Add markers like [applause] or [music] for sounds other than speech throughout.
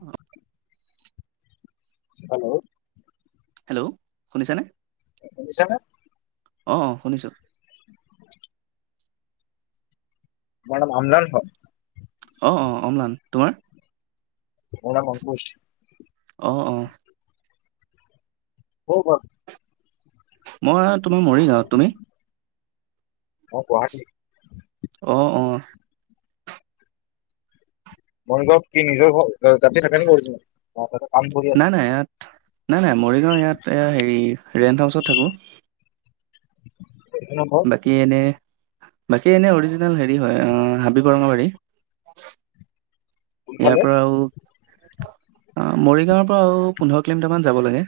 অ hello hello শুনিছানে শুনিছানে অ অ শুনিছো [unintelligible] অ অ অম্লান তোমাৰ? মোৰ নাম অংকুশ অ অ হ বা মই তোম মৰিগাওঁ তুমি মই গুৱাহাটী। অ'! অ'! মৰিগাঁৱত কি নিজৰ ঘৰ? তাতে থাকা নে [unintelligible] অ'! তাতে কাম কৰি নাই আছোঁ। নাই ইয়াত নাই, নাই মৰিগাঁও ইয়াত, হেৰি ৰেন্ট হাউচত থাকোঁ। এইটো মোৰ ঘৰ বাকী এনে বাকী এনে অৰিজিনেল হেৰি হয়, অ'! হাবি বৰঙাবাৰী। ইয়াৰ কোনফালে পৰা আৰু মৰিগাঁৱৰ পৰা আৰু পোন্ধৰ কিলোমিটাৰ মান যাব লাগে।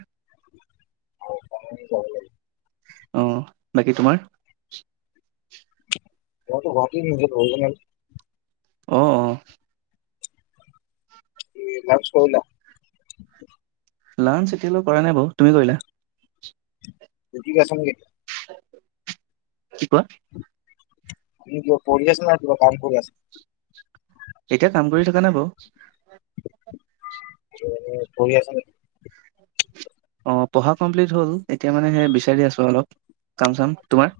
হয়! যাব লাগে। অ'! বাকী তোমাৰ? [unintelligible] অ'! লাঞ্চ কৰিলা? লাঞ্চ এতিয়ালৈ কৰা নাই বাৰু। তুমি কৰিলা? [unintelligible] [inaudible] কি ক'লা? তুমি কিবা পঢ়ি আছিলা? কিবা কাম কৰি আছা? এতিয়া কাম কৰি থকা নাই বাৰু। কিবা কৰি আছা নি? অ'! পঢ়া কমপ্লিট হ'ল। এতিয়া মানে, সেই বিচাৰি আছোঁ অলপ কাম চাম। তোমাৰ?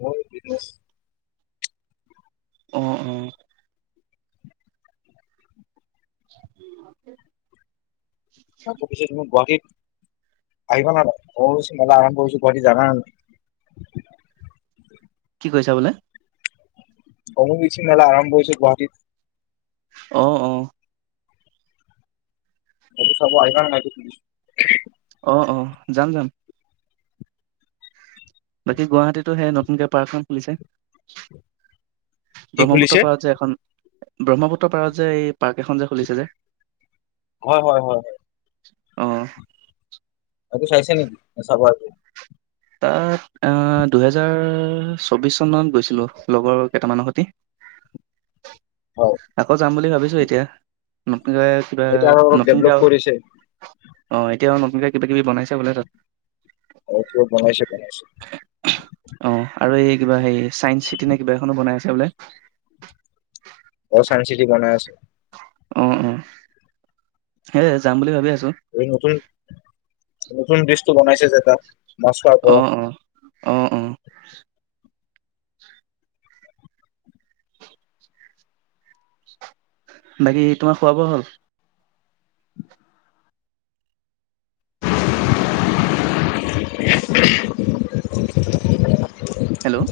মই এনে আছোঁ। অ'! অ'! উম! তাকৌ পিছে, তোমাৰ গুৱাহাটীত আহিবা না নাই? [unintelligible] মেলা আৰম্ভ কৰিছোঁ গুৱাহাটী জানা নাই? কি কৈছে বোলে? অম্বুবাচী মেলা আৰম্ভ হৈছে গুৱাহাটীত। অ'! অ'! এইটো চাব আহিবা নে নাই তুমি? অ'! অ'! যাম, যাম। বাকী গুৱাহাটীতো সে নতুনকে পাৰ্ক এখন খুলিছে। কি খুলিছে? ব্ৰহ্মপুত্ৰৰ পাৰত যে এখন। ব্ৰহ্মপুত্ৰ পাৰত যে, এই পাৰ্ক এখন যে খুলিছে যে। হয়, হয়, হয়, হয়। অ'! সিইটো চাইছে নেকি? চাব আহিব? তাত আঁ দুহেজাৰ চৌবিশ চনত গৈছিলোঁ লগৰ কেইটামানৰ সৈতে। হয় আকৌ যাম বুলি ভাবিছোঁ এতিয়া। কিবা সেইটো আৰু অলপ নতুনকে ডেভলপ আৰু কৰিছে অ'! এতিয়া আৰু নতুনকে কিবা কিবি বনাইছে বোলে তাত। হয় বমাইছে ব । অ', আৰু এই কিবা হে চাইন্স চিটি নে কিবা এখনো বনাই আছে বোলে । চাই চিটি বনাই আছে অ অ সেইয় যাম বুলি ভাবি আছো । এই নক নতুন ব্ৰিছটো বনাইছে যে তাত মছ পৰা অ', অ', অ', অ', বাকী তোমাৰ খোৱ বোৱা হ'ল । [unintelligible] হেল্ল'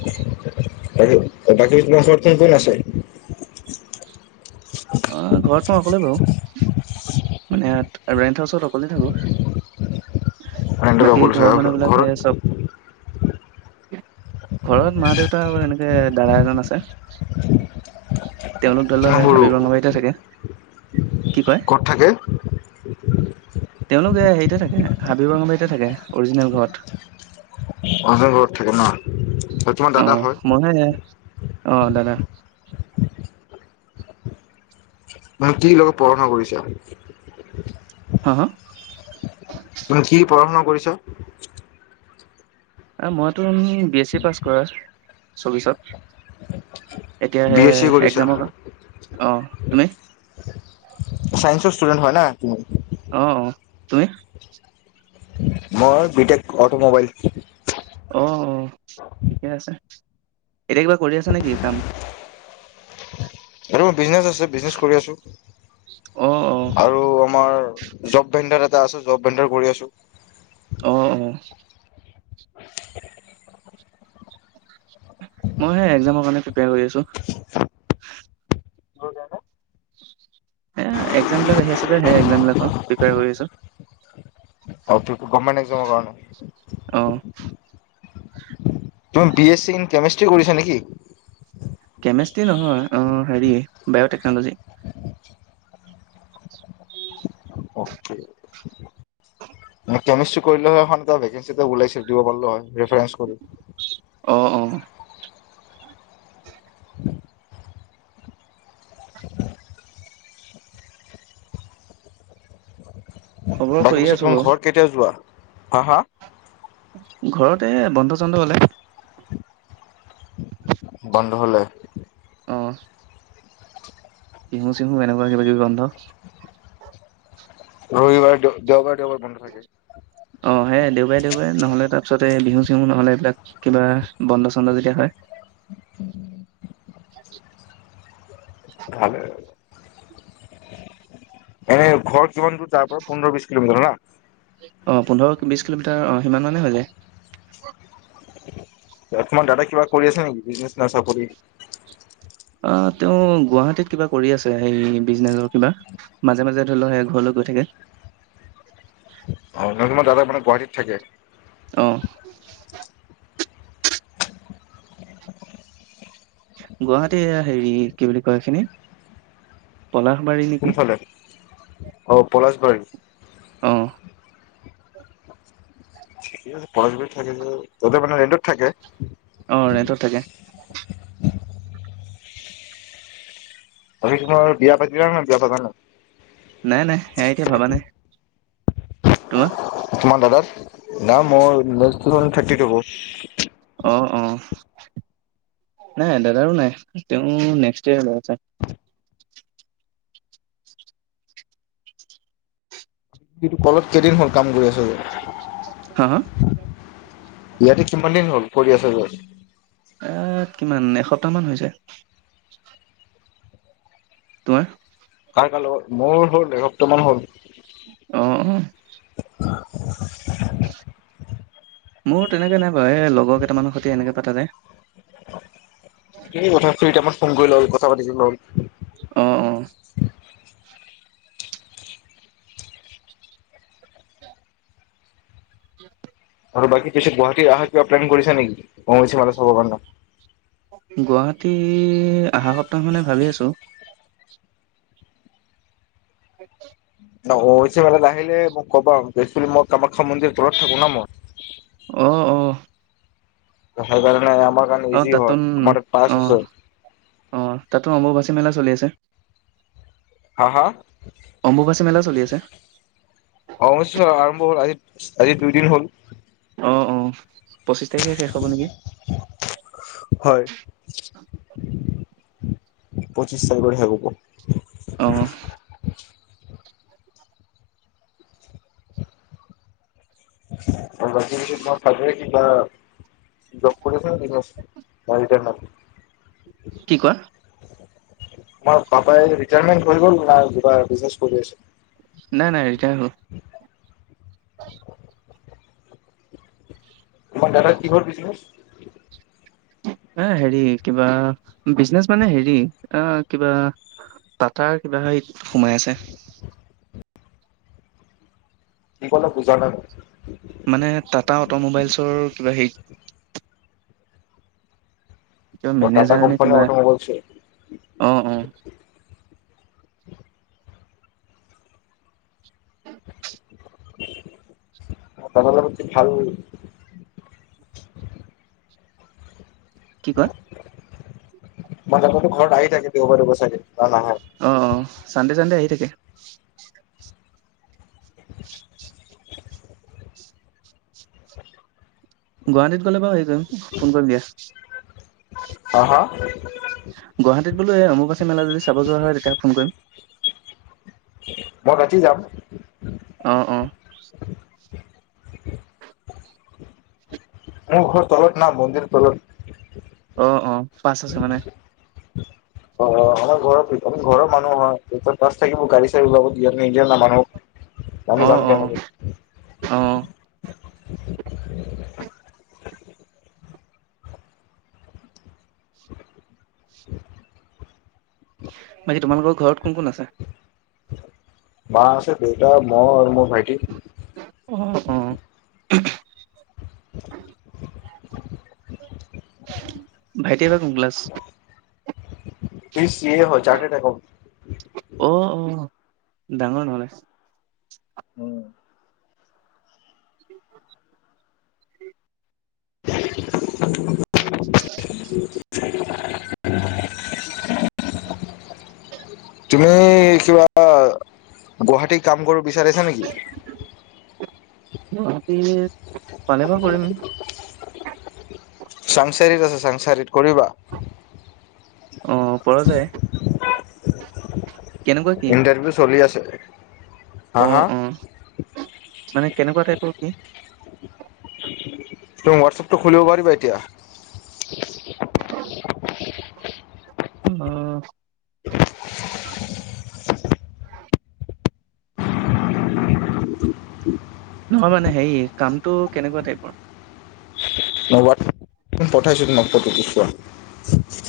তাকে বাকী তোমাৰ ওচৰত কোন কোন আছে অ ঘৰত মই অকলে বাৰু মানে ইয়াত ৰেণ্ট হাউচত অকলে থাকো। বাকী ঘৰৰ [unintelligible] মানুহ বিলাক সে চব চ ঘৰত ঘৰত মা দেউতা আৰু এনেকে দাদা এজন আছে । তেওঁলোক ধৰি লও কিমান সেই সৰু হাবিৰ ৰঙাবাৰীতে থাকে কি কয় ক'ত থাকে তেওঁলোকে হেৰিতে থাকে হাবিৰ ৰঙাবাৰীতে থাকে । অৰিজিনেল ঘৰত মানুহজন ঘৰত থাকে ন তোমাৰ অ দাদা হয় মইহে । অ দাদা । মানে কি লগে পঢ়া শুনা কৰিছে । হা হা তুমি কি পঢ়া শুনা । কৰিছ । মইতো বি এছ চি পাছ কৰা চৌবিশত এতিয়া বি সে এছ চি কৰিছা একজামৰ অ তুমি চাইন্সৰ ষ্টুডেন্ট হয় না । অ অ তুমি? মই বিটেক অট'মোবাইল । অ অ ঠিকে আছে এতিয়া কিবা কৰি আছে নেকি কাম? আৰু বিছনেছ আছে বিজনেছ কৰি আছো অ অ আৰু আমাৰ জব ভেডাৰ এ আছে জব বেণ্ডাৰ কৰি আছো । আহ অ । [unintelligible] মই সে একজামৰ কাৰণে প্ৰিপেয়াৰ কৰি আছো । হ'দাদ [unintelligible] স একজাম বিলাক আহি আছে যে সেই একজাম বিলাকৰ প্ৰিপেয়াৰ কৰি আছো। অটো গভমেণ্ট একজামৰ অ কাৰণে। তুমি B S C in chemistry কৰিছা নেকি? কেমেষ্টি নহয় অ হেৰি। বায়'টেকনলজি। উম [unintelligible] কেমেষ্টি কৰিলে ভেকেন্সি এটা ওলাইছিল দিব পাৰিলোঁ হয় ৰিফেঞ্চ কৰি। অ অ। [unintelligible] [unintelligible] খবৰ বাকী কৰি পিছে আছো তুমাৰ বাৰু ঘৰত কেতিয়া যোৱা? অহ। ঘৰত এ বন্ধ চন্দ হলে। বন্ধ হলে। অ বিহু চিহু এনেকুৱা কিবা কিবি বন্ধ। ৰবিবাৰ দে দেওবাৰ দেওবাৰে বন্ধ থাকে। অ সেই দেওবাৰে দেওবাৰে নহলে তাৰপিছতে বিহু চিহু নহ'লে এইবিলাক কিবা বন্ধ ছন্দ যেতিয়া হয়। [unintelligible] ভালে। এনে ঘৰ কিমান দূৰ তাৰ পৰা, পোন্ধৰ বিশ কিলোমিটাৰ ন? আহ পোন্ধৰ বিশ কিলোমিটাৰ অ সিমান মানে হৈ যায়। তোমাৰ দাদাই কিবা কৰি আছে নেকি বিজনেচ ন চাকৰি? আহ তেওঁ গুৱাহাটীত কিবা কৰি আছে সেই বিজনেচৰ কিবা মাজে মাজে ধৰি লওক সেই ঘৰলৈ গৈ থাকে। অ নাৰ দাদা মানে গুৱাহাটীত থাকে আহ। গুৱাহাটী হেৰি কি বুলি কয় এইখিনি। পলাশবাৰী নেকি কোনফালে অঁ পলাশবাৰী। অঁ। পলাশবাৰী থাকে যে ততে মানেৰেণ্টত থাকে? অ ৰেন্টত থাকে। বাকী তোমাৰ বিয়া পাতিলা নাই? বিয়া পাতা নাই। নাই নাই সেয়া এতিয়া ভবা নাই। তোমাৰ। দাদাৰ? নাই মই। বয়স তো তোমাৰ থাৰ্টি টু হব্। [unintelligible] অ অ নাই দাদাৰো নাই তেওঁ নেক্সট ইয়ৰ লৈ আছে। কলত কেইদিন হল কাম কৰি আছে। হা হা। ইয়াতে কিমান দিন হ'ল কৰি আছা? এ কিমান এসপ্তাহ মান হৈছে। তোমাৰ। ত কাৰ লগত মোৰ হ'ল এসপ্তাহ মান হ'ল। অ [unintelligible] মোৰ তেনেকে নাই বাৰু এই লগৰ কেইটামানৰ সৈতে এনেকে পতা যায় । কি কথা ফ্ৰী টাইমত ফোন কৰি ল'ল কথা পাতি ল'ল অ অ আৰু বাকী পিছে গুৱাহাটী আহা কিবা প্লেন কৰিছা নেকি অম্বুবাচী মেলা চাব কাৰণে গুৱাহাটী আহা সপ্তাহ মানে ভাবি আছো [inaudible] [inaudible] অ অম্বুবাচীত মেলাত আহিলে মোক ক'বা মই কামাখ্যা মন্দিৰৰ তলত থাকো ন মই অ অ সেইকাৰণে আমাৰ কাৰণে অ ইজি হয়, তাতোত আমাৰ তাত পাছ অ আছে। অ তাতো অম্বুবাচী মেলা চলি আছে হা হা অম্বুবাচী মেলা চলি আছে অ অম্বুবাচী মেলা আৰম্ভ হল আজি আজি দুই দিন হ'ল অ অ পঁচিশ তাৰিখে শেষ হ'ব নেকি‌? হয়, পঁচিছ তাৰিখৰ শেষ হব অ জব কৰিছা নে কি কোৱা মাৰ পাপাই ৰিটাইমেন্ট হৈ গল না কিবা বিজনেছ কৰি আছে নাই নাই ৰিতাই হল তোমাৰ দাদাৰ কিহৰ বিজনেছ এ হেৰি কিবা বিজনেচ মানে হেৰি আহ কিবা টাটাৰ কিবা সোমাই আছে কি কলা বুজা নাই‌‌ মই মানে টাটা অট'মোবাইলছৰ কিবা হেৰি কিবা অ' টাটা মেনেজাৰ নে কোম্পানী কিবা অট'মোবাইলছ হয়। অ অ দাদাৰ লগত কি ভাল কি কোৱা মাজে মাজে ঘৰত আহি থাকে দেওবাৰ দেওবাৰ চাগে না নাহে? অ অ চানডে চানডে আহি থাকে টিয়া [unintelligible] গুৱাহাটীত গ'লে বাও হে কৰিম ফোন কৰিম দিয়া। হা হা গুৱাহাটীত বোলো এই অমুবাচি মেলা যদি চাব যোৱা হয় তেতিয়াহে ফোন কৰিম। মই ৰাতি যাম। অ অ। মোৰ ঘৰ তলত না মন্দিৰ তলত। অ অ পাঁচ আছে মানে। অ ও আমাৰ ঘৰত আমি ঘৰৰ মানুহ হয় বাছ থাকিব গাড়ী চাড়ী ওলাবা দিয়া নিদিয়া মানুহক। আমি অ', যাম অ', এতিয়া হলেই [inaudible] অ', [inaudible] মাজিপ তোমালোকৰ ঘৰত কোন কোন আছে? মা আছে দেউতা মই আৰু মোৰ ভাইটি। অ', অ', [inaudible] ভাইটি এইবাৰ কোন ক্লাছ ইচ্ছ যিয়ে হয় যাতে থাকক। অ অ ডাঙৰ নহলে। উম। [inaudible] তুমি কিবা গুৱাহাটীত কাম কৰিব বিচাৰিছা নেকি? গুৱাহাটীত পালে বাউ কৰিম। চাংচাৰিত আছে চাংচাৰীত কৰিবা অ পৰা যায়। কেনেকুৱা কি ইণ্টাৰভিউ চলি আছে। হা অ হা অ মানে কেনেকুৱা টাইপৰ কি? তুমি হোৱাটছএপটো খুলিব পাৰিবা এতিয়া। অ নহয় মানে হেৰি কামটো কেনেকুৱা টাইপৰ? ন'বাত পঠাইছোঁ তো মই নফটোটো চোৱা।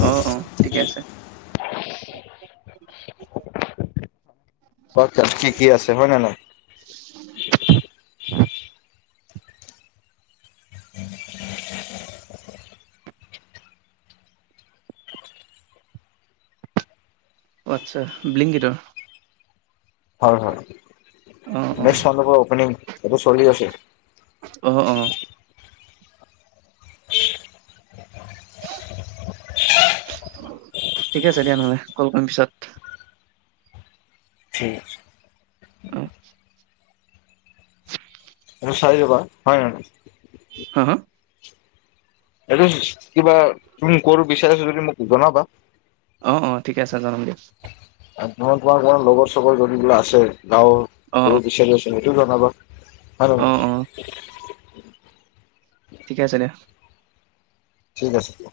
অ অ ঠিকে আছে। [unintelligible] হয় ত ঠিকে আছে হয় নহয়। আচ্ছা বি্লিংগটৰ। হয় হয় অ', অ', মন্দেপা অপেনিং। ছবে চলি আছে। অহ অহ ঠিক আছে দিয়া নহলে কল কৰিম পিছত, ঠিক আছে। অহ চাই যাবা হয় হয় হা হা এইটো কিবা তুমি কৰ বিচাৰিছো যদি মোক জনাবা। অ অ ঠিকে আছে জনাম দিয়া নহয় তোমাৰ তোমাৰ লগৰ চবৰ যদি বিলাক আছে, গাঁৱৰ অ', কো অ', বিচাৰি আছে কিনো জনাব। আৰু অ', অ', উম। ঠিকে আছে দিয়া। ঠিক আছে দিয়া